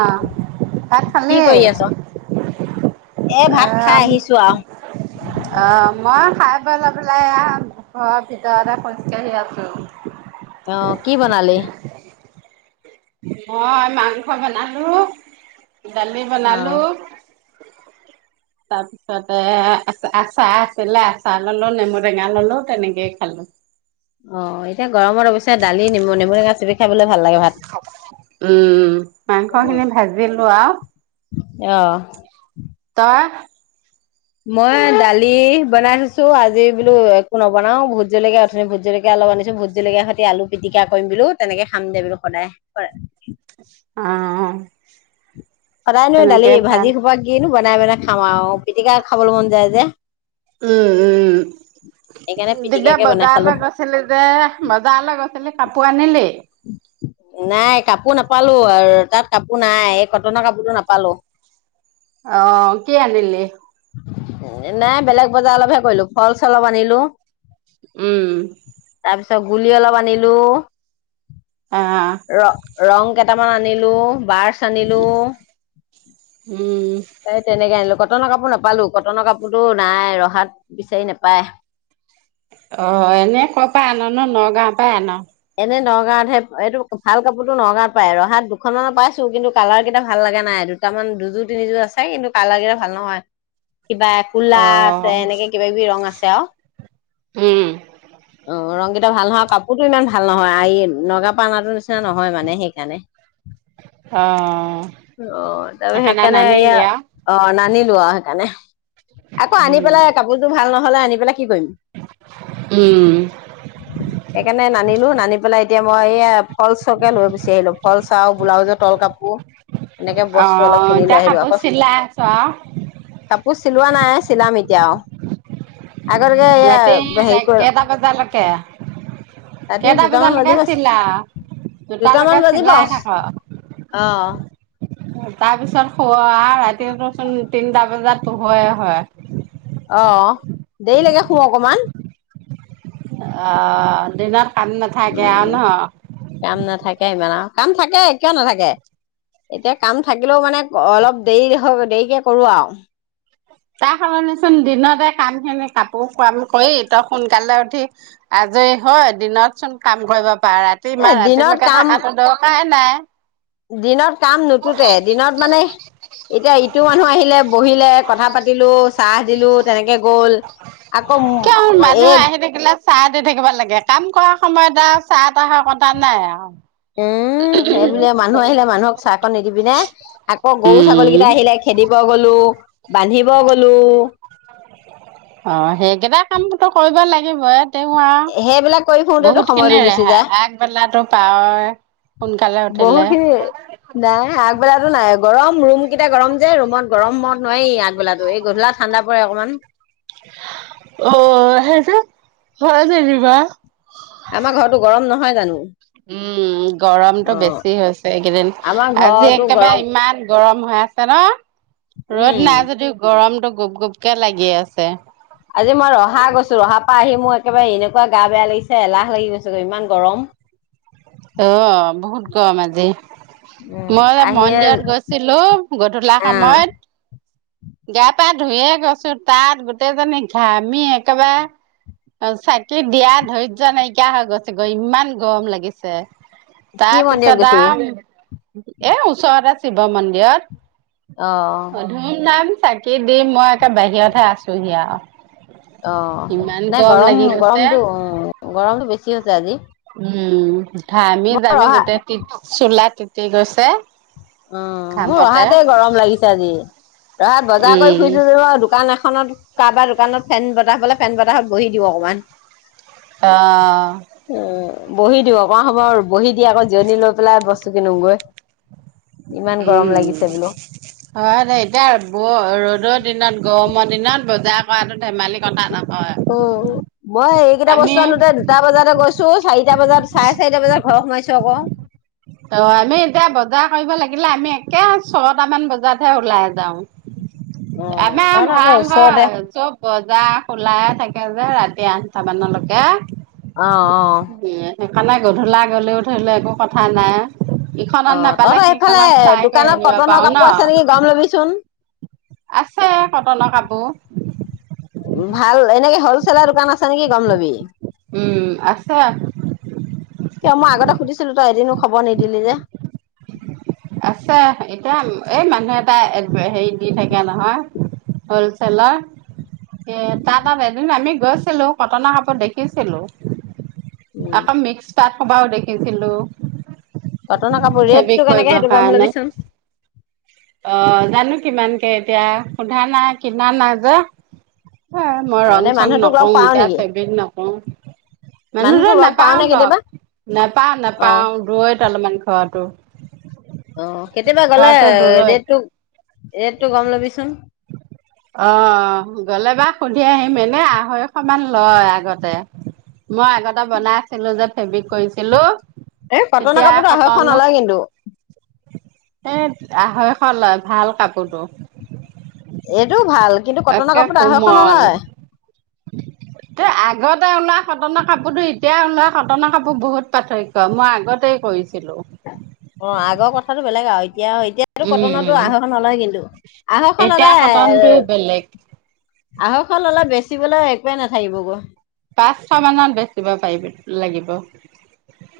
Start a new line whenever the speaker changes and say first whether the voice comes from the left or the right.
right: আহ ভাত
left: কি
right: খালে?
left: কৰি আছ? এ' ভাত খাই আহিছো আৰু।
right: অ', মই খাই বই লৈ পেলাই এয়া। অ', ঘৰ ভিতৰতে খজকাঢ়ি আছো।
left: অ', কি বনালি?
right: মই মাংস বনালো, দালি
left: অ'
right: বনালো।
left: [inaudible]
right: তাত। তাৰপিছতে আচাৰ আছিলে, আচাৰ ললো, নেমু টেঙা ললো, তেনেকেই খালো।
left: অ', এতিয়া গৰমত অৱশ্যে দালি নেমু, নেমু টেঙা খাবলে ভাল লাগে। ভাত।
right: উম', মাংস খিনি ভাজিলো আৰু।
left: আহ'।
right: তই?
left: মই দালি বনাই থৈছো, আজি বোলো একো নবনাও, ভোট জলকীয়া অথনি ভোট জলকীয়া অলপ আনিছো জলকীয়া সৈতে আলু পিটিকা কৰিম বোলো, তেনেকে খাম দে বোলো সদায় হয়'।
right: অ', অ'।
left: সদায়নো দালি,
right: তেনেকে ভাল
left: ভাজি সোপা কিনো বনাই বনাই খাম আৰু, পিটিকা খাবলৈ মন যায় যে।
right: উম',
left: সেইকাৰণে
right: উম', দয়া
left: পিটিকাকে বনাই
right: বজাৰ
left: খালো।
right: লগ আছিল যে, বজাৰলৈ গৈছিলি কাপোৰ আনিলি?
left: নাই কাপোৰ নাপালো আৰু তাত কাপোৰ নাই, এই কটনৰ কাপোৰতো নাপালো। [inaudible]
right: অহ', কি আনিলি?
left: নাই বেলেগ বজাৰ অলপহে কৰিলো, ফল চল অলপ আনিলো।
right: উম',।
left: তাৰপিছত গুলি অলপ আনিলো।
right: অ',।
left: ৰং- ৰং কেইটামান আনিলো, ব্ৰাছ আনিলো।
right: উম,
left: এই তেনেকে আনিলো, কটনৰ কাপোৰ নাপালো, কটনৰ কাপোৰতো নাই, ৰহাত বিচাৰি নাপায়।
right: অ', এনেই কৰ' পৰা আন নো? নগাঁৱৰ পৰা আন'।
left: এনে নগাঁৱত হে, এইটো ভাল কাপোৰতো নগাঁৱত পাই, ৰহাত দুখনমানৰ পাইছো, কিন্তু কালাৰ কেইটা ভাল লগা নাই এই। দুটামান দুযোৰ, তিনিযোৰ আছে কিন্তু কালাৰ কিটা ভাল নহয়। কিবা ক'লা আছে,
right: অ',
left: এনেকে কিবা কিবি ৰং আছে আৰু।
right: উম,
left: অ', ৰংকেইটা ভাল নহয় কাপোৰতো ইমান ভাল নহয়, আ' নগাওঁ পৰা অনা নিচনা নহয় মানে সেইকাৰণে।
right: অ',
left: অ', ত' সেইকাৰণে এইয়া
right: নানিলি আৰু?
left: অ', নানিলো আৰু সেইকাৰণে। আকৌ আনি
right: উম,
left: পেলাই কাপোৰটো ভাল নহলে, আনি পেলাই কি কৰিম।
right: উম।
left: সেইকাৰণে নানি লো। নানি পেলাই, এতিয়া মই, এইয়া, ফলচকে লৈ গুচি আহিলোঁ, ফলচ আৰু ব্লাউজৰ তল কাপোৰ। এনেকে বস্তু অলপ
right: অ',
left: কিনি লৈ
right: এতিয়া
left: আহিলোঁ।
right: কাপোৰ
left: আকৌ
right: চিলাই আছ আৰু
left: কাপোৰ চিলোৱা নাই, চিলাম এতিয়া, অ'। আগতকে, এইয়া
right: ৰাতি
left: সেৰি কৰি
right: [unintelligible]
left: ৰাতি
right: কেইটা
left: দুটামান
right: বজালৈকে
left: বাজিব,
right: চিলাও? দুটালৈকে
left: দুটামান বাজিব।
right: চিলাই থাক,
left: অ'!
right: তাৰপিছত, শু আৰু ৰাতিচোন, তিনটা বজাত পোহৰে হয়।
left: অ'! দেৰিলৈকে শু অকমান।
right: অ'! দিনত কাম নাথাকে আৰু
left: উম,
right: ন'।
left: কাম নাথাকে ইমান আৰু। কাম থাকে, কিয় নাথাকে? এতিয়া, কাম থাকিলেও মানে, অলপ দেৰি, দেৰিকে কৰোঁ আৰু।
right: তাইৰ সলনিচোন, দিনতে কামখিনি কাপোৰ কাম কৰি, তই সোনকালে উঠি, আজৰি হয়, দিনতচোন কাম কৰিব পাৰ। ৰাতি,
left: এ
right: ইমান
left: দিনত
right: ৰাতিলৈকে
left: কাম
right: থাকাতো ত' নাই-নাই।
left: দিনত কাম নুতুতে। দিনত মানে, এতিয়া ইটো মানুহ আহিলে, বহিলে কথা পা তিলো, চাহ দিলোঁ, তেনেকে গ'ল। আকৌ,
right: কিয় মানুহ
left: এই
right: আহি থাকিলে চাহ দি থাকিব লাগে। কাম কৰা সময়ত আৰু চাহ-তাহৰ কথা নাই আৰু।
left: উম, সেইবুলিয়ে মানুহ আহিলে, মানুহক চাহকণ নিদিবিনে? আকৌ, গৰু,
right: উম।
left: ছাগলীকেইটা আহিলে, খেদিব গলোঁ, বান্ধিব গলোঁ।
right: অ'! সেইকেইটা কামতো ত' কৰিব লাগিবই। [unintelligible]
left: সেইবিলাক কৰি
right: আৰু
left: ফুৰোতেতো
right: বহুত
left: সময়টো
right: খিনি
left: গুচি
right: ৰেহাই।
left: যায়
right: আগবেলাটো পাওঁ, সোনকালে
left: বহুত
right: উঠিলে।
left: খিনি নাই আগবেলাটো নাই, গৰম! ৰুম কেইটা গৰম যে, ৰুমত গৰমত নোৱাৰি আগবেলাতো। এই গধূলাত ঠাণ্ডা পৰে, অকমান।
right: অ'! সেইটো, হয় যেনিবা।
left: আমাৰ ঘৰটো গৰম নহয় জোনোঁ!
right: উম, গৰমটো বেছি হৈছে, এইকেইদিন।
left: আমাৰ
right: আজি
left: ঘৰতো গৰম
right: একেবাৰে ইমান গৰম হৈ আছে ন? ৰ'দ
left: উম
right: নাই যদিও, গৰমতটো গোপ-গোপকে লাগি আছে।
left: আজি মই ৰহা গৈছোঁ, ৰহাৰ পৰা আহি মোৰ, একেবাৰে এনেকুৱা গা বেয়া লাগিছে, এলাহ লাগি গৈছে, ইমান গৰম!
right: অ'! বহুত কম আজি। মই
left: আহিয়ে
right: মন্দিৰত গৈছিলোঁ, গধূলা
left: আহ
right: সময়ত। গা-পা ধুইয়ে গৈছোঁ। তাত গোটেইজনী ঘামি একেবাৰে অ'! চাকি দিয়া ধৈৰ্য্য নাইকিয়া, হৈ গৈছেগৈ। ইমান গৰম লাগি ছেম!
left: কি মন্দিৰত
right: তাৰপিছত,
left: গৈছিলি
right: আও এ, ওচৰতে শিৱ মন্দিৰত।
left: অ
right: অ'! ধুম-ধাম চা কি দি, মই একে বাহিৰতহে আছোঁহি আৰু।
left: অ'!
right: ইমান
left: নাই
right: গৰম লাগি গৈছে।
left: গৰম-গৰমটো উম, গৰমটো বেছি হৈছে আজি।
right: উম,
left: মই
right: ঘামি-যামি
left: ৰহা
right: গোটেই, তিত, চোলা তিতি গৈছে।
left: অ'! মোৰ
right: ঘামতে
left: অহাতে গৰম লাগিছে, আজি। তই বজাৰ কৰি
right: উম,
left: ফুৰিছোঁ [unintelligible] দোকান এখনত, কাৰোবাৰ দোকানত, বনাবলে ফেন বতাহত বহি দিওঁ অকমান।
right: অ'!
left: উ বহি দিওঁ অকমান সময় বহি দি আকৌ জিৰণি লৈ পেলাই বস্তু কিনোমগৈ।
right: উম।
left: বোলো
right: হয় দে এতিয়া বৰ ৰ'দৰ দিনত গৰমৰ দিনত বজাৰ কৰাটো ধেমালি কথা নহয়।
left: ঔ মই এইকেইটা
right: আমি
left: বস্তু আনোতে দুটা বজাতে গৈছো চাৰিটা বজাত চাৰে চাৰটা বজাত ঘৰ সোাইছো আকৌ।
right: অ আমি এতিয়া বজাৰ কৰিব লাগিলে আমি একে ছটামান বজাতহে ওলাই যাওঁ।
left: অ',
right: আমে
left: তহঁতৰ আকৌ
right: ভাল
left: ওচৰতে
right: হয় চব। বজা খোলাই থাকে যে ৰাতি আঠটা মানলৈকে।
left: আহ অ।
right: উম সেইকাৰণে গধূলা গলেও ধৰি লও একো কথা নাই।
left: অ
right: ইখনত নাপালে
left: তহঁতৰ
right: সিখনত চাই কৰি আনিব পাৰো ন।
left: গাম লবি ছোন।
right: আছে কটনৰ কাপোৰ।
left: ভাল এনেকে হলছেলৰ দোকান আছে নেকি গম লবি।
right: উম আছে।
left: কিয় মই আগতে সুধিছিলো তই এদিনো খবৰ নিদিলি যে।
right: আছে এতিয়া এই মানুহ এটা হেৰি দি থাকে নহয়। হলছেলাৰ। এ তাৰ তাত এদিন আমি গৈছিলো কটনৰ কাপোৰ দেখিছিলো।
left: উম
right: আকৌ মিক্স পাত সোপাও দেখিছিলো।
left: কটনৰ কাপোৰ
right: ফেব্ৰিক
left: ৰেটো কেনেকে
right: কৰিবৰ
left: সেইটো গম
right: কাৰণে।
left: ল'বিচোন।
right: জানো কিমানকে এতিয়া সোধা নাই কিনা নাই যে। হে মই
left: অ
right: ৰং
left: নে
right: চং
left: মানুহটোক লগ
right: নকৰোঁ
left: পাও
right: এতিয়া
left: নেকি
right: ফেব্ৰিক নকৰোঁ। মানুহতো
left: মানুহটোক লগ পাও
right: নাপাওঁ
left: নে
right: লগ
left: কেতিয়াবা
right: নেপাওঁ
left: অ
right: নেপাওঁ দূৰৈত অলপমান ঘৰটো।
left: অ কেতিয়াবা গ'লে
right: ঘৰটো দূৰৈত
left: ৰেটটো ৰেটটো গম ল'বিচোন।
right: অ গ'লে বা সুধি আহিম এনে আঢ়ৈশমান লয় আগতে। মই আগতে বনাই আছিলো যে ফেব্ৰিক কৰি ছিলোঁ
left: এই কটনৰ
right: তেতিয়া
left: কাপোৰতো আঢ়ৈশ
right: কটনৰ
left: নলয় কিন্তু
right: এ আঢ়ৈশ লয় ভাল কাপোৰটো।
left: এইটো ভাল কিন্তু কটনৰ
right: একে
left: কাপোৰটো আঢ়ৈশ
right: কোমল
left: নলয়।
right: ত আগতে ওলোৱা কটনৰ কাপোৰতো এতিয়া ওলোৱা কটনৰ কাপোৰ বহুত পাৰ্থ কৈ মই আগতে কৰিছিলো।
left: অ আগৰ কথাতটো বেলেগ আৰু এতিয়া এতিয়া এইটো
right: উম
left: কটনতো
right: উম
left: আঢ়ৈশ নলয় কিন্তু আঢ়ৈশ
right: এতিয়া
left: ললে
right: কটনটো বেলেগ
left: এ আঢ়ৈশ ললে বেচিবলৈ একোৱেই নাথাকিব গৈ।
right: পাঁচশ মানত বেচিব পাৰিবি লাগিব।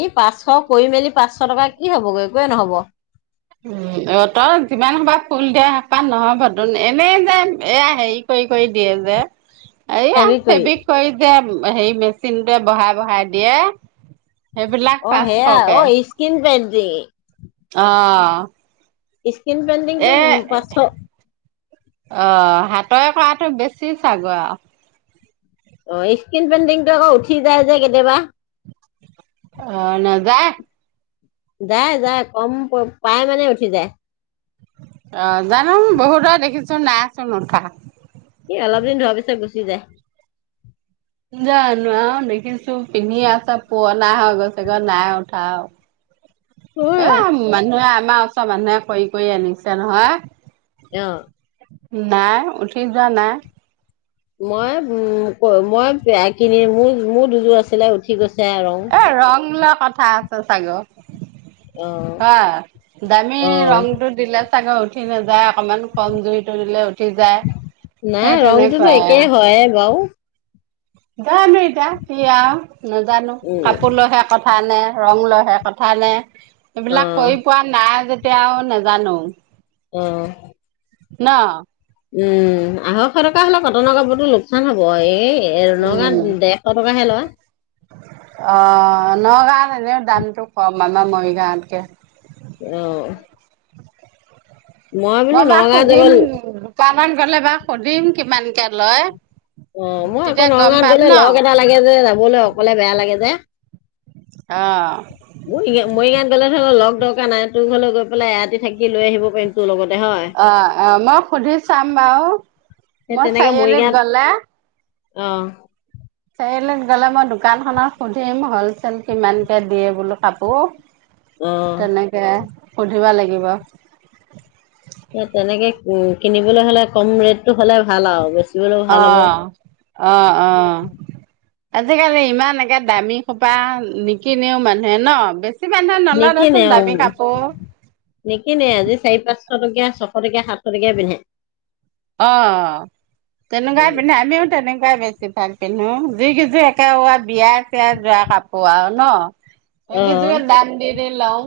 left: এই পাঁচশ কৰি মেলি পাঁচশ টকা কি হ'বগৈ একোৱে নহ'ব।
right: উ অ তই যিমান সোপাৰ ফুল দিয় সেইপাহত নহবটোন এনেই যে এয়া হেৰি কৰি কৰি দিয়ে যে।
left: [unintelligible]
right: এইয়া ফেব্ৰিক কৰি যে হেৰি মেচিনটোৱে বহাই বহাই দিয়ে।
left: অ
right: সেইবিলাক
left: সেয়া অ
right: পাঁচশকে।
left: Skin painting.
right: অহ।
left: স্কিন পেইণ্টিংটো পাঁচশ।
right: অঁ হাতৰে কৰাটো বেছি চাগৈ আও।
left: অঁ স্কিন পেণ্টিংটো আকৌ উঠি যায় যে কেতিয়াবা।
right: অঁ নাযায়।
left: যায় যায় কম পাই মানে উঠি যায়।
right: অঁ নাজানো বহুতৰে দেখিছো নাইচোন উঠা।
left: ই অলপ দিন ধোৱা পিছত গুচি যায়।
right: জানো আৰু দেখিছো পিন্ধি আছে পুৰনা হৈ গৈছে গৈ নাই উঠাও।
left: [unintelligible]
right: মানুহে আমাৰ ওচৰ মানুহে কৰি কৰি আনিছে নহয়।
left: অঁ'।
right: নাই উঠি যোৱা নাই।
left: মই উম ক মই পেয়া কিনি মোৰ মোৰ দুযোৰ আছিলে উঠি গৈছে আৰু ৰং।
right: এ ৰং লৈ কথা আছে চাগৈ।
left: অ
right: হয়, দামী
left: অ
right: ৰংটোত- দিলে চাগৈ উঠি নাযায়, অকমান কম জুৰিটো দিলে উঠ- ঠি যায়,
left: নাই
right: সেই
left: ৰংটোতো
right: তেনেকুৱাই
left: একেই
right: আ।
left: হয়ে বাৰু।
right: জানো এতিয়া কি আৰু নাজানো
left: উম
right: কাপোৰ লৈহে- কথা নে ৰং লৈহে কথা নে?
left: অ
right: সেইবিলাক কৰি পোৱাত- নাই যেতিয়া আও নাজানো।
left: অঁ'।
right: ন?
left: উম' আঢ়ৈশ টকা হ'লো কটনৰ কাপোৰতো লোকচান হব, এই- এ নগাঁ
right: উম
left: গাওঁত ডেৰশ টকাহে লয়।
right: অঁ নগাঁৱত সেনেকে দামতো কম আমাৰ মৰিগাঁৱতকে।
left: অঁ'। বোলো
right: মই বা
left: নগাঁৱত যাব
right: সুধিম দোকানত গ'লে বা সুধিম কিমানকে লয়?
left: অঁ মই আকৌ
right: তেতিয়া গম
left: নগাঁৱত
right: পাম
left: গলে
right: ন
left: লগ এটা লাগে যে যাবলে অকলে বেয়া লাগে যে।
right: অঁ'।
left: মৰিগা মৰিগাঁত গ'লে ধৰি ল লগ দৰকাৰ নাই তোৰ ঘৰলে গৈ পেলাই এৰাতি থাকি লৈ আহিব পাৰিম তোৰ লগত।
right: অঁ অঁ মই সুধি চাম বাৰু মই চাৰিআলিত গলে।
left: অঁ'।
right: চাৰি আলিত গ'লে মই দোকানখনত সুধিম হলচেল কিমানকে দিয়ে বোলো কাপোৰ।
left: অ
right: তেনেকে সুধিব লাগিব।
left: এ তেনেকে উম কিনিবলৈ হ'লে কম ৰেটটো হলে ভাল আৰু বেছ-
right: অঁ অঁ অঁ। আজিকালি ইমান একে দামী খোপা নিকিনেও মানুহে ন বেছ- ছি মানুহে নলয় দেচোন দামি কাপোৰ।
left: নিকিনেই আজি চাৰি পাঁচশ টকীয়া ছশটকিয়া সাতশ টকিয়া পিন্ধে।
right: অঁ'। তেনেকুৱাই
left: উম,
right: পিন্ধে আমিও তেনেকুৱাই বেছি ভাল পিন্ধো, যি কিযোৰ একে কবা বিয়াত- যোৱা কাপোৰ আৰু ন,
left: অ
right: সেই গিযোৰে দাম দি দি লওঁ।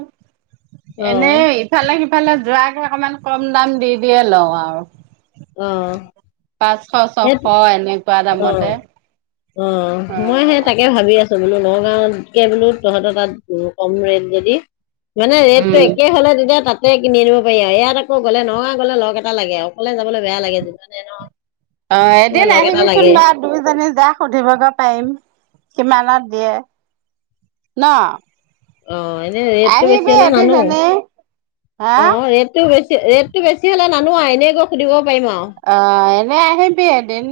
left: অ
right: এনেই ইফালে সিফালে যোৱাকে অকমান কম দাম দি দিয়ে লওঁ আৰু।
left: অঁ'।
right: পাঁচশ ছশ এনেকুৱা দামতে।
left: অঁ,
right: অ
left: মই সেই তাকে ভাবি আছোঁ। বোলো নগাঁৱত কে বোলো তহঁতৰ তাত কম ৰেট যদি- মানে ৰেটটো
right: উম
left: একে হলে তেতিয়া তাত- তাতে কিনি আনিব পাৰি আৰু ইয়াত আকৌ গ'লে নগাঁও গ'লে লগ এটা লাগে, অকলে যাবলৈ বেয়া লাগে।
right: অঁ,
left: এ
right: এদিন
left: লগ এটা
right: আহিবিচোন
left: লাগে
right: বাৰ দুইজনী যাক সুধিবগে পাৰিম কিমানত দিয়ে? ন!
left: অঁ, এনে ৰেটটো বেছি
right: আহিবি
left: হলে
right: এদিন
left: নানো।
right: এনেই হা
left: অঁ, ৰেট- টো বেছি ৰেটত বেছি হ'লে নানো আও, এনেই গৈ সুধিব পাৰিম আৰু।
right: অঁ, এনেই আহিবি এদিন।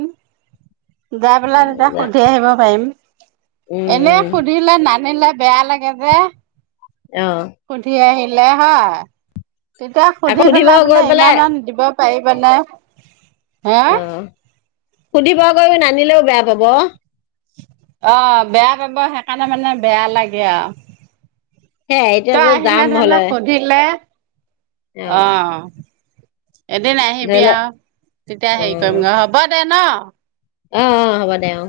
right: যায় পেলাই তেতিয়া সুধি আহিব পাৰিম।
left: উম
right: এনে
left: উম
right: সুধিলে ন- সুধিলে বেয়া লাগে যে।
left: অঁ।
right: সুধি আহিলে হয়। তেতিয়া
left: আকৌ
right: সুধি
left: সুধিব
right: পেলাই
left: গৈ
right: বোলে
left: পেলাই
right: ইমান দিব- পাৰিবা নে?
left: অঁ, সুধিবা আকৌ নানিলেও বেয়া পাব।
right: অঁ বেয়া পাব। সেইকাৰণে মানে বেয়া লাগে আৰু।
left: সেয়াই এতিয়া
right: তই
left: যে
right: আহিলে
left: যাম
right: মানে
left: হলে
right: সুধিলে
left: অ
right: অঁ। এদিন
left: ধৰি
right: আহিবি
left: লওক
right: আৰু তেতিয়া হেৰি কৰিম। অঁ, হ'ব দে ন?
left: অঁ -অঁ হ'ব দে অঁ।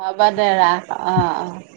right: হ'ব দে ৰাখ অঁ- অঁ।